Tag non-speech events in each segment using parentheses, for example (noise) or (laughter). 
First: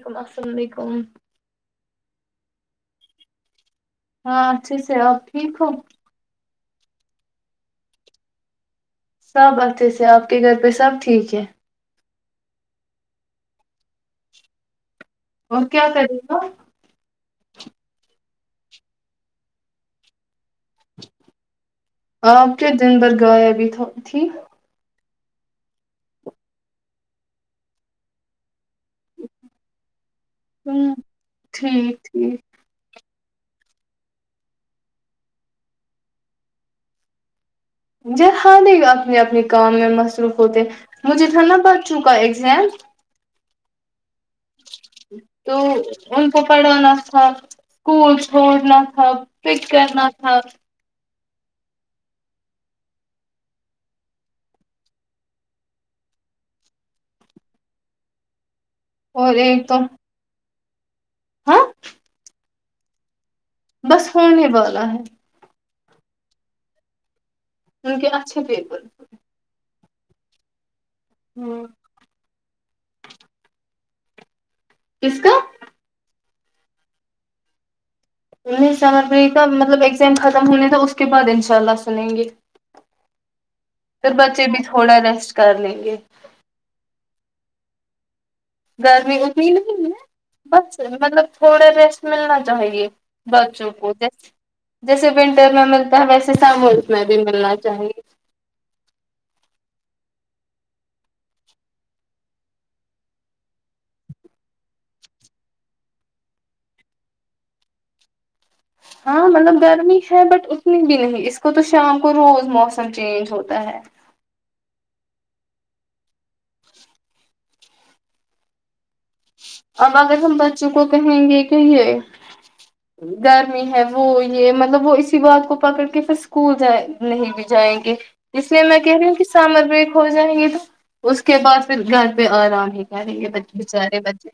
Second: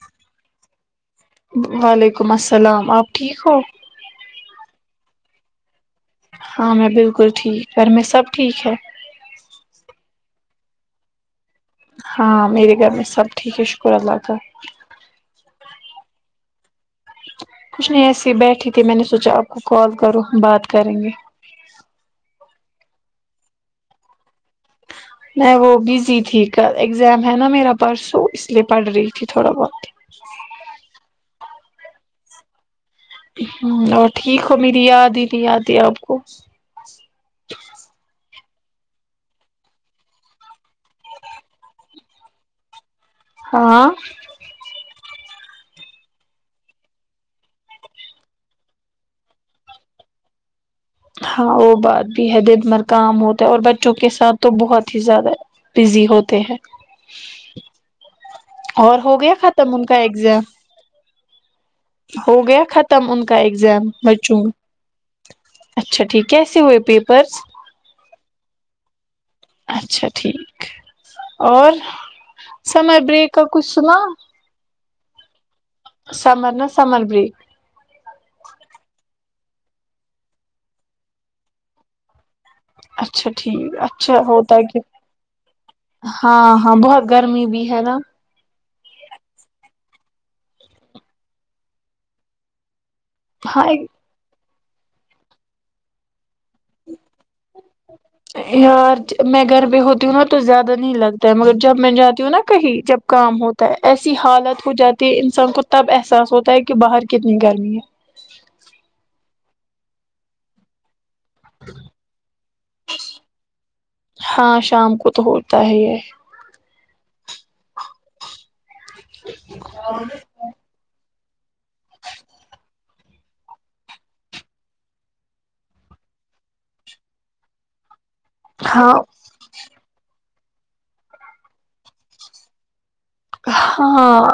السلام علیکم سلام آپ ٹھیک ہو ہاں اچھے سے آپ ٹھیک ہو ہاں میں بالکل ٹھیک پر میں سب ٹھیک ہے تو سب ٹھیک ہے ہاں میرے گھر میں سب ٹھیک ہے شکر اللہ کا اور کیا ہو کر رہے (inaudible) کچھ نہیں ایسیے بیٹھی تھی میں نے سوچا آپ کو کال کروں بات کریں گے آپ کے دن بھر غیاب تھی میں وہ بزی تھی ک ایگزام ہے نا میرا پرس لیے پڑ رہی تھی تھوڑا بہت ہوں ٹھیک ٹھیک ہ اور ٹھیک ہو میری یاد ہی نہیں یاد ہے آپ کو م جر ہال نہیں اپنے اپنے کام میں مصروف ہوتے ہیں مجھے تھا نا بچوں کا ایگزام ہاں تو ان کو پڑھانا تھا اسکول چھوڑنا تھا فک کرنا تھا ہاں وہ بات بھی ہے دن مر کام ہوتا ہے اور بچوں کے ساتھ تو بہت ہی زیادہ بزی ہوتے ہیں اور ہو گیا ایک تو ختم ان کا ایگزام ہاں ہو گیا ختم ان کو بس ہونے والا ہے اچھا ٹھیک کیسے ہوئے پیپرس انک اچھے پے بالکل اچھا ٹھیک اور سمر بریک کچھنا کس کا سمر نا سمر بریک انیس سمجھ نہیں تھا مطلب ایگزام ختم ہونے تھا اس کے بعد انشاء اللہ سنیں گے اچھا ٹھیک پھر اچھا بچے ہوتا بھی ہے کہ تھوڑا ریسٹ کر لیں گے ہاں ہاں بہت گرمی بھی ہے نا گرمی اتنی نہیں ہے بس مطلب تھوڑے ریسٹ ملنا چاہیے ہاں بچوں بود جیسے و انٹر میں ملتا ہے ویسے س مت میں بھی ملنا چاہیے یار میں گھر ہوتی ہوں نا تو زیادہ نہیں لگتا ہے مگر جب میں جاتی ہوں نا کہیں جب کام ہوتا ہے ایسی حالت ہو جاتی ہے انسان کو تب احساس ہوتا ہے کہ باہر کتنی گرمی ہے ہاں مطلب گرمی ہے بٹ اتنی بھی نہیں اس کو تو شام کو روز موسم چینج ہوتا ہے ہاں شام کو تو ہوتا ہی یہ اب اگر ہم بچوں کو کہیں رہیں گے کہ یہ گرمی ہے وہ یہ مطلب وہ اسی بات کو پکڑ کے پھر اسکول ج نہیں بھی جائیں گے اس میںے میں ہاں کہہ رہی ہوں کہ سامر ویک ہو جائیں گی اس کے بعد پھر گھر پہ آرام ہے سیںے بچ بچارے ہاں بچے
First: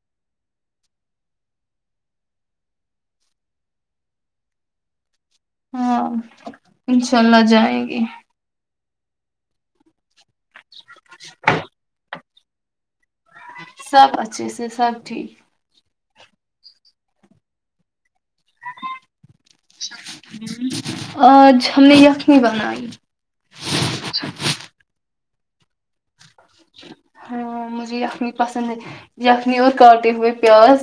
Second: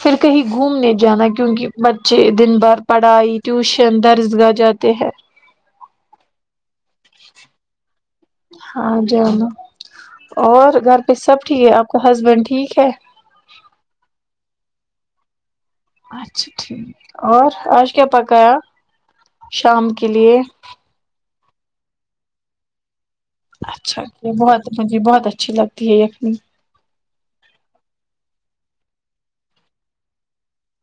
پھر کہیں گھومنے جانا کیونکہ بچے دن بھر پڑھائی ٹیوشن درز گاہ جاتے ہیں ہاں انشاء اللہ جائیں گی ہاں ج ہن اور گھر پہ سب ٹھیک ہے آپ کو ہسبینڈ ٹھیک ہے سب اچھے سےے سب ٹھیک اچھا ٹھیک اور آج کیا پکایا شام کے لیے آج ہم نے یخنی بنائی اچھا بہتے بہت اچھا اچھی لگتی ہے یہینی ہاں مجھے یخنی پسند ہے یخنی اور کاٹے ہوئے پیاز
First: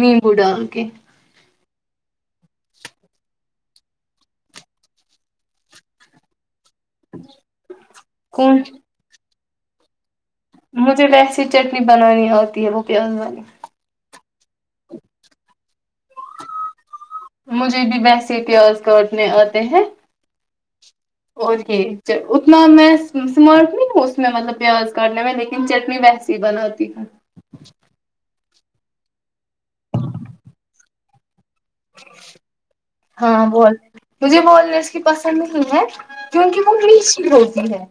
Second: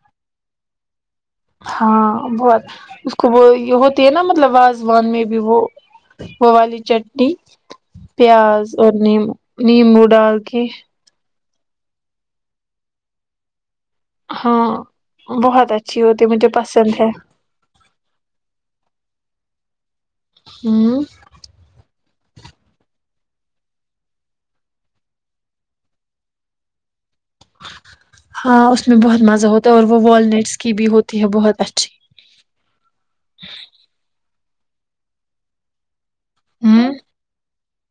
نیمبو ڈال کے ہاں بہت اس کو وہ یہ ہوتی ہے نا مطلب واازوان میں بھی وہ وہ والی چٹی پیاز اور نیمو نیمبو ڈال کے مججے ل چٹنی بنانی ہوتی ہے وہ پیاز بانی ہاں بہت اچھا مجھے بھی ویسے پیاز کاٹنے ہیں ہوں اورک اتنا میں سمارٹ نہیں ہوں اس میں مطلب پیاز کاٹنے میں لیکن چٹنی ویسی ہی بناتی ہوں ہاں اس میں بہت مزہ ہوتا ہے اور وہ والنیٹس کی بھی ہوتی ہے بہت اچھی ہاں بول مجھے بول س کی پسند نہیں ہے (unintelligible) کیونکہ وہ ہوں میچ بھی ہوتی ہے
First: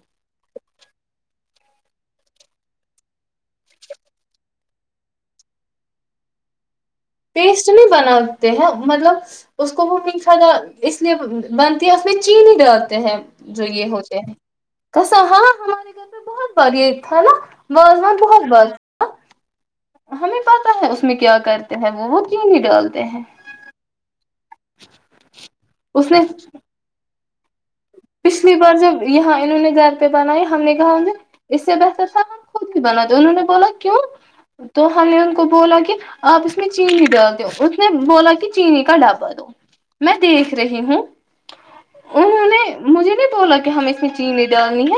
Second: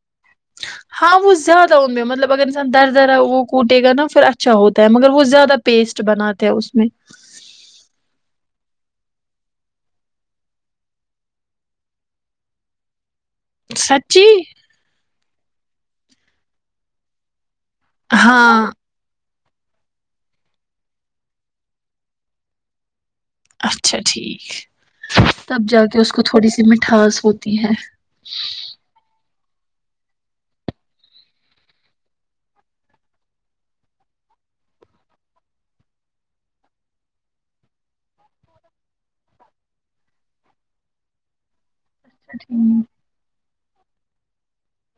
ہاں وہ زیادہ ان میں مطلب اگر انسان دردر وہ کوٹے گا نا پھر اچھا ہوتا ہے مگر وہ زیادہ پیسٹ بناتے ہیں اس میں پیسٹ نہیں بناتے ہیں مطلب اس کو وہ مٹھا اس لیے بنتی ہے اس میں چینی ڈالتے ہیں جوئیے ہوتے سچی ہاں ہمارے گھر پہ بہت باریا تھا نا بضو بہت ہاں بس ہمیں پتا ہے اس میں کیا کرتے ہیں وہ وہ کیوں نہیں ڈالتے ہیں اچھا ٹھیک تب جا کے اس کو تھوڑی سی مٹھاس ہوتی تی ہے پچھلی بار جب یہاں انہوں نے گھر پہ بنائی ہم نے کہا ان اس سے بہتر تھا ہم خود بھی بنا دو انہوں نے بولا کیوں تو ہم نے ان کو بولا کہ آپ اس میں چینی ڈال دو اس نے بولا کہ چینی کا ڈبہ دو میں دیکھ رہی ہوں اچھا انہوں ٹھیک نے مجھے نہیں بولا کہ ہم اس میں چینی ڈالنی ہے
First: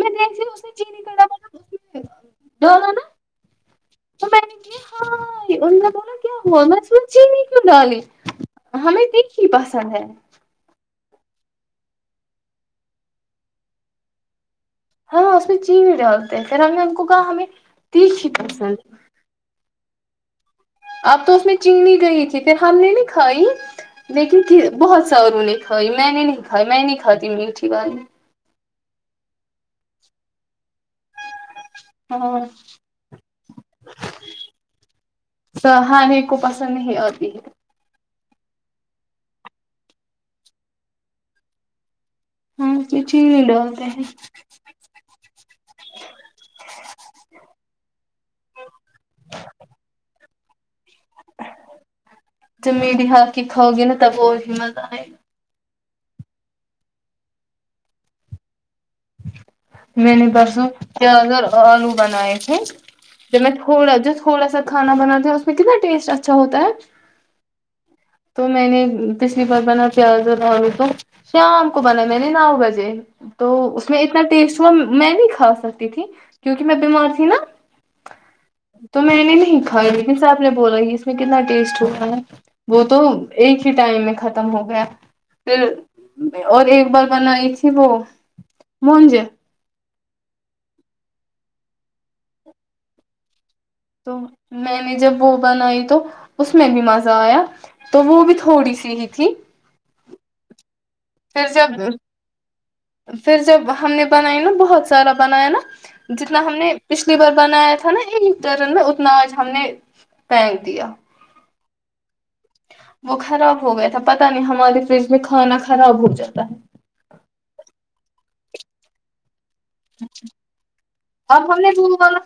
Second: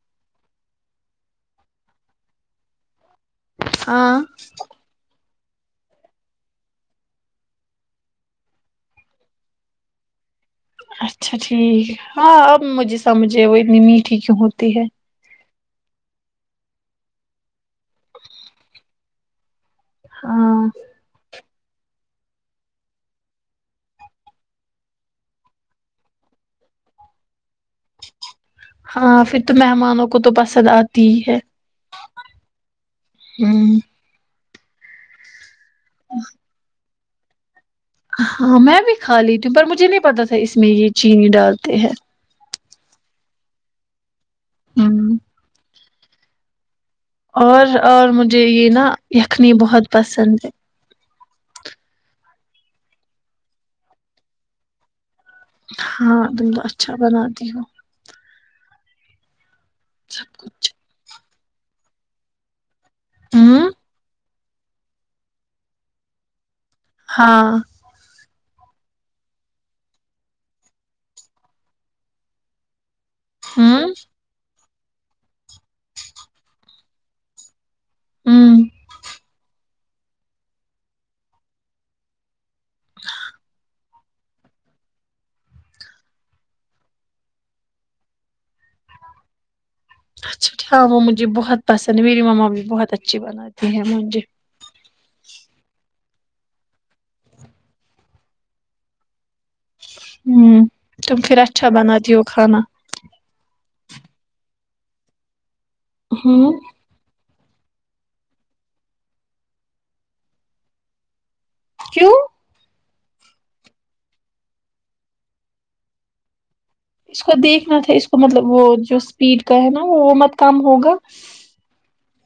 میں دیک چینی کا ڈالا نا ہاں ان میں بولو کیا ہو م چینی کیوں ڈالی ہمیں دیک ہی پسند ہے اچھا ٹھیک ہاں اب مجھی سمجھے وہ ات ن میٹھی گہند (inaudible) ٹی ڈالتے ہیں فی الحال نے ہم کو کہا ہمیں تییک ہی پسند ہاں چنی گئی تھی پھر ہم نے نہیں کھائی لیکن بہت سا ان نے کھائی میں نے نہیں کھائی میں نہیں کھاتا ت میٹھی والی ہاں پھر تو مہمانوں کو تو پسند آتی ہی ہے ہاں تو ہا نہیں کوپسند نہیں ہے ہاں میں بھی کھا لیتی ہوں پر مجھے نہیں پتا تھا اس میں یہ چینی ڈالتے ہیں ہاں کچھ ہی نہیں ڈالتے ہیں ہوں اور اور مجھے یہ نا یخنی بہت پسند ہے ج م بھی ہ کے کھاؤ گی نا تب وہ ہی مزہ آئے گا ہاں تم کو اچھا بناتی ہو میں نے سب پرسوں کچھ کیا کر آلو بنائے تھ ج میں ہوں تھوڑا جا تھوڑا سا کھانا بنات ہیں اس میں کتنا ٹیسٹ اچھا ہوتا ہے ہاں تو میں نے پچھلی بار بنا پیاز و دلو تو شام کو بنا میں نے نو بجے تو اس ہاں میں اتنا ٹیسٹ وہ میں نہیں کھا رکتی تھی کیونکہ میں بیمار تھی نا ہوں تو میں نے نہیں ہ لیکن صاحب نے بولا اس میں کتنا ٹیسٹ ہوا ہے وہ تو ایک ہی ٹائم میں ختم ہو گیا پھر اور ایک بار بنائی تھی وہ مجے اچا ہاں وہ مجھے بہت پسند ہے میری مما بھی بہت اچھی بناتی ہے تو مجھے میں نے جب وہ بنائی تو اس میں بھی مزہ آیا تو وہ بھی تھوڑی سی ہی تھی ہوں تم پھر اچھا بناتی ہو کھانا پھر جب ہم نے بنائی نا بہت سارا بنایا نا جتنا ہوں ہم نے پچھلی بار بنایا تھا نا ایک ترن اتنا آج ہم نے پھینک دیا کیوں وہ خراب ہو گیا تھا پت نہیں ہماری فریج میں کھانا خراب ہو جاتا اس کو دیکھنا تھا اس کو مطلب وہ جو اسپیڈ کہ نا وہ وہ مت کام ہوگا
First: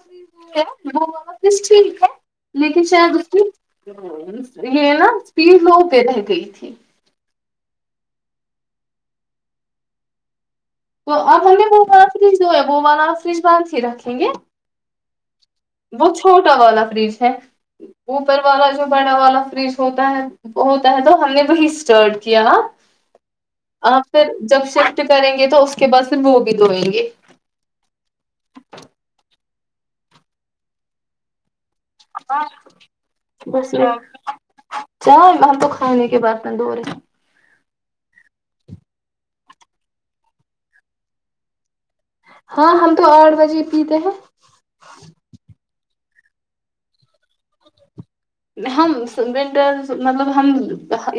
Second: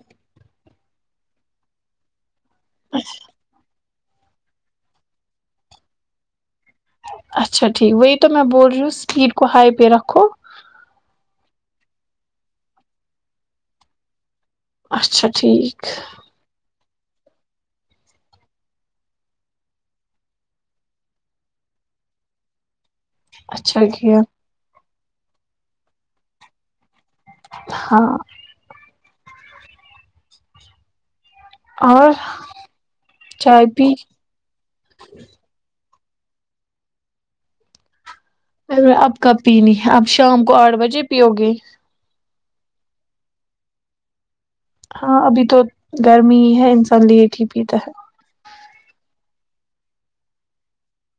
ما کس ٹھیک ہے لیکن شاید اس کی یہ نا اسپیڈ لو پہ رہ گئی تھی اچھا ٹھیک وہی تو میں بول رہی ہوں اسپیڈ کو ہائی پہ رکھو تو آپ ہم نے وہ ون آ فریج جو ہے وہ ون آر فریج بند ہی رکھیں گے اچھا ٹھیک وہ چھوٹا والا فریج ہے اوپر والا جو بڑا والا فریج ہوتا ہے ہوتا ہے تو ہم نے وہی اسٹارٹ کیا اچھا آ کیا پھر جب سے کریں گے تو اس کہ بس وہوگ دوئےیں گی ہاں اور چائے بس پی چا تو سونے کے بعد میں دو رہے ار اب کب پینین ہے اپ شام کو آٹھ بجے پیؤ گے ہاں ہم تو آٹھ بجے پیتے ہیں ہاں ابھی تو گرمی ہی ہے انسان لیٹ ہی پیتا ہے ہم ونٹرز مطلب ہم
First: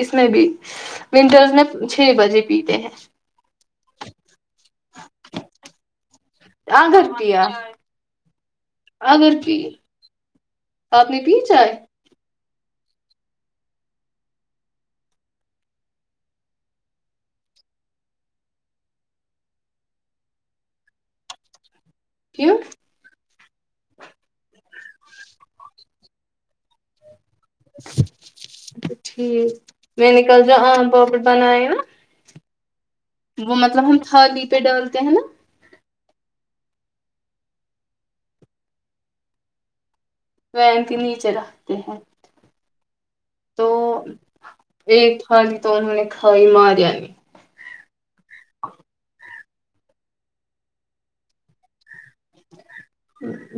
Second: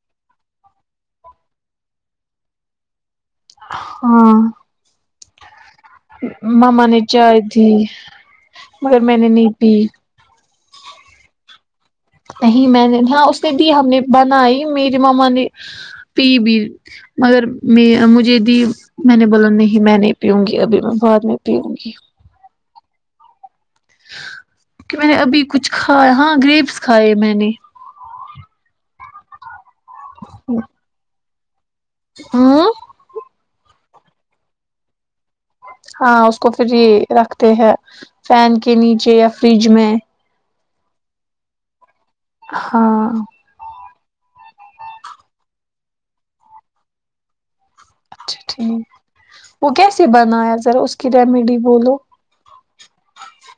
اس میں بھی ونٹرز میں چھ بجے پیتے ہیں ہاں مما نے اگر چاہ پیا تھی اگر کی پپ نے بھی چائے نہیں میں نے ہاں اس نے دی ہم نے بنائی میری ماما نے پی بھی مگر میں مجھے دی میں نے بولا نہیں میں نہیں پیوںں گی ابھی میں بعد میں پیوںں گی کی کہ میں نے ابھی کچھ کھایا ہاں گریبس کھائے میں نے اچ ٹھیک میں نےکل جا آ ب بنایا ن ہوں وہ مطلب ہم تھالی پہ ڈالتے ہیں نا ہاں اس کو پھر رکھتے ہیں فین کے نیچے یا فریج میں وین کے نیچے رکھتے ہیں ہاں وہ ایک تھالی تو انہوں نے کھائی مارانی اچھا ٹھیک وہ کیسے بنایا ذرا اس کی ریمیڈی بولو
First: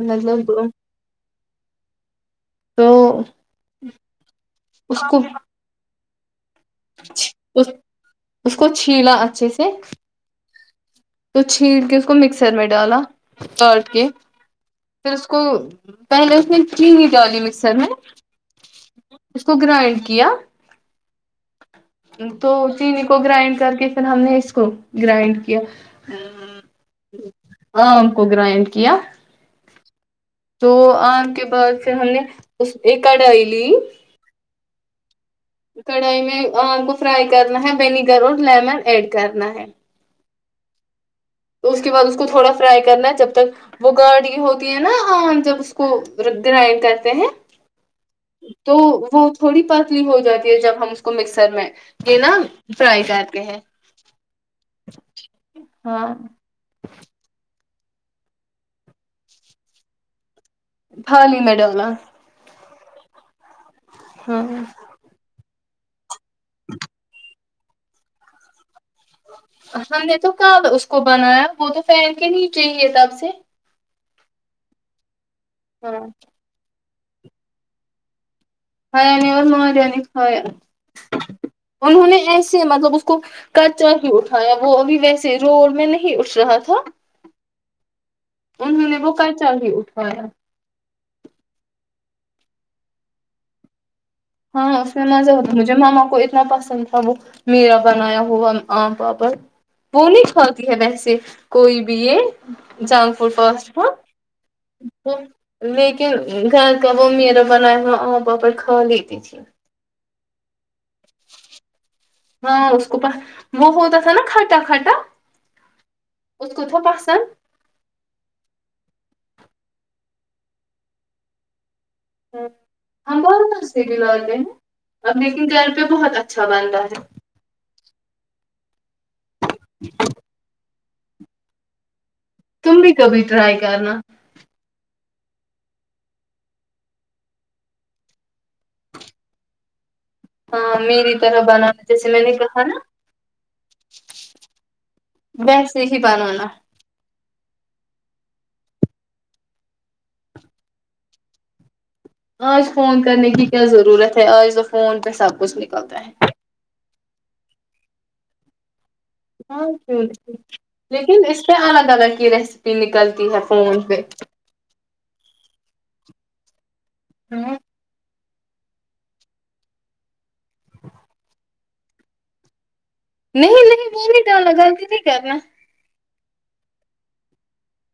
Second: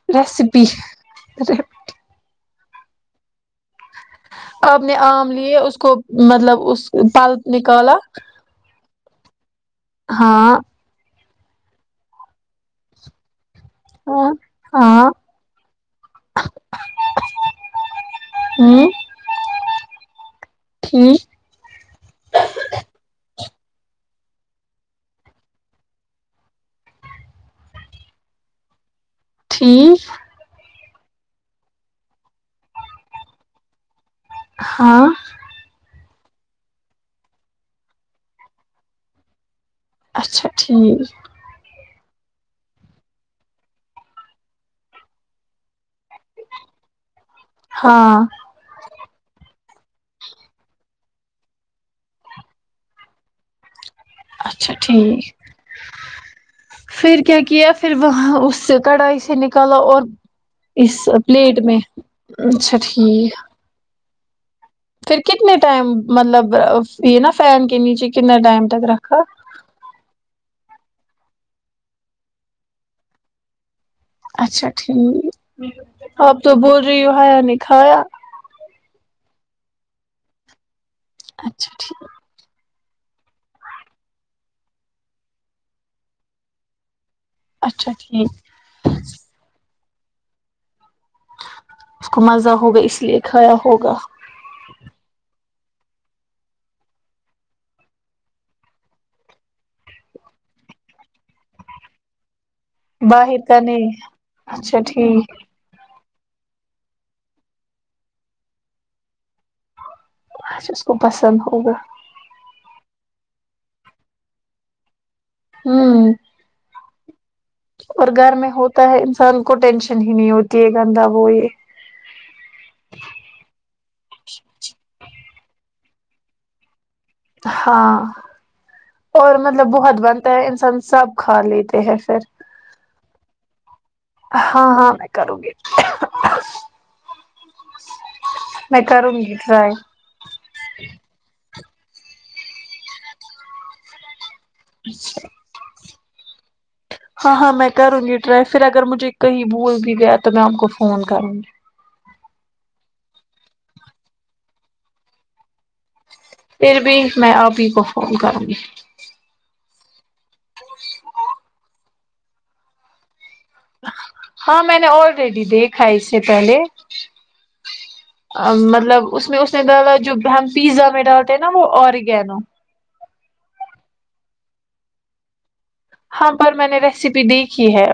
مطلب ا (unintelligible) تو آپ نے اس کو آم لیے اس کو مطلب اس پلب نکالا پچس ہاں تو چھیل کے اس کو مکسر میں ڈالا چٹ کے ہاں ہاں پھر اس کو پہلے اس نے کیی ڈالی مکسر میں اس کو گرائنڈ کیا ہوں تو چینی کو گرائنڈ کر کے پھر ہم نے اس کو گرائنڈ کیا آم کو گرائنڈ کیا ٹھیک تو آم کے بعد پھر ہم نے اس ایک کڑھائی لی ہاں کڑائی میں آم کو فرائی کرنا ہے ونییگر اور لیمن ایڈ کرنا ہے اچھا ٹھیک تو اس کے بعد اس کو تھوڑا فرائی کرنا جب تک وہ گاڈ کی ہوتی ہے نا جب اس کو گرائنڈ کرتے ہیں ہاں تو وہ تھوڑی بہات ہو جاتی ہے جب ہم اس کو مکسر میں یہ نا فرائی کرتے ہیں اچھا ٹھیک ہاں پھر کیا کیا پھر وہاں اس سے کڑھائی سے نکالا اور اس تھالی پلیٹ میں ڈالا اچھا جییک ہاں پھر کتنے ٹائم مطلب یہ نا فین کنی چی کنا ائم تک را ہمندے تو (inaudible) ک اس کو بنایا وہ تو فن کے نیچے ہی ہے تب سے اچھا ٹھیک ہاں اب تو بول ریو ہیا نہیں کھایا مینے اور ماریا نے کھایا اچھا ٹھیک انہوں نے ایسے مطلب اس کو کچا ہی اٹھایا وہ ابھی ویسے رول میں نہیں اٹھ رہا تھا اچھا ٹھیک انوں نے وہ کچا بھی اوٹھا ہاںاں اس کو مزہ ہوگا اس لیے کھایا ہوگا ہاں اس میں مزا ہوتا مجھے ماما کو اتنا پسند تھا وہ میرا بنایا ہوا آم پاپڑ وہ نہیں کھاتی ہے ویسے کوئی بھی یہ جنک فوڈ باہر کا فاسٹ نہیں اچھا ٹھیک کہ گھر کا وہ میرا بناائے ہ آپ باپر خالی یک اچ کو پسند ہوگا پا وہ ہوتا تھا نا کھٹا کھٹا ہ اس کو تھا پسند اور گھر میں ہوتا ہے ان کو ٹینشن ہی نہیں ہوتی ہے گندا وہ یہ ہ ہم بہت مے بھی لاتے ہیں اب لیکن گھر پہ بہت اچھا بنتا ہے ہاں اور مطلب بہت بنتا ہے انسان سب کھا لیتے ہیں پھر تم بھی کبھی ٹرائی کرنا ہاں ہاں میں کروں گی میں کروں گی ٹرائی اچھا س میں ک تھا نا بس یہی بنوناا ہاں ہاں میں کروں گی ٹرائی پھر اگر مجھے کہیں بھول بھی گیا تو میں آپ کو فون کروں گی آج فون کرنے کی کیا ضرورت ہے آج تو فون پہ سب کچھ نکلتا ہے پھر بھی میں آپ ہی کو فون کروں گی ہاں کی لیکن اس پہ الگ الگ کی ریسیپی نکلتی ہے فون پہ ہاں میں نے اور ریڈی دےھائیس پے ہوں مطلب اس میں اس نے ڈالا جو بہم پیزا میں ڈالتے نا وہ اورگ نو نہیں نہیں میں نہیں ڈالنا گغل کی نہیں کرنا ہاں پر میں نے ریسیپی دیکھی ہے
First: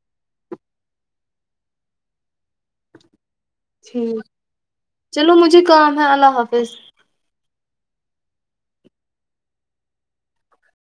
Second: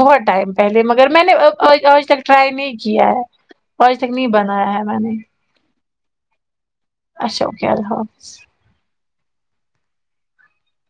بہت ٹائم پہلے مگر میں نے آج تک ٹرائی نہیں کیا ہے آج تک ٹھیک، نہیں بنایا ہے میں نے چلو مجھے کام ہے اللہ حافظ شوکے اللہ حافظ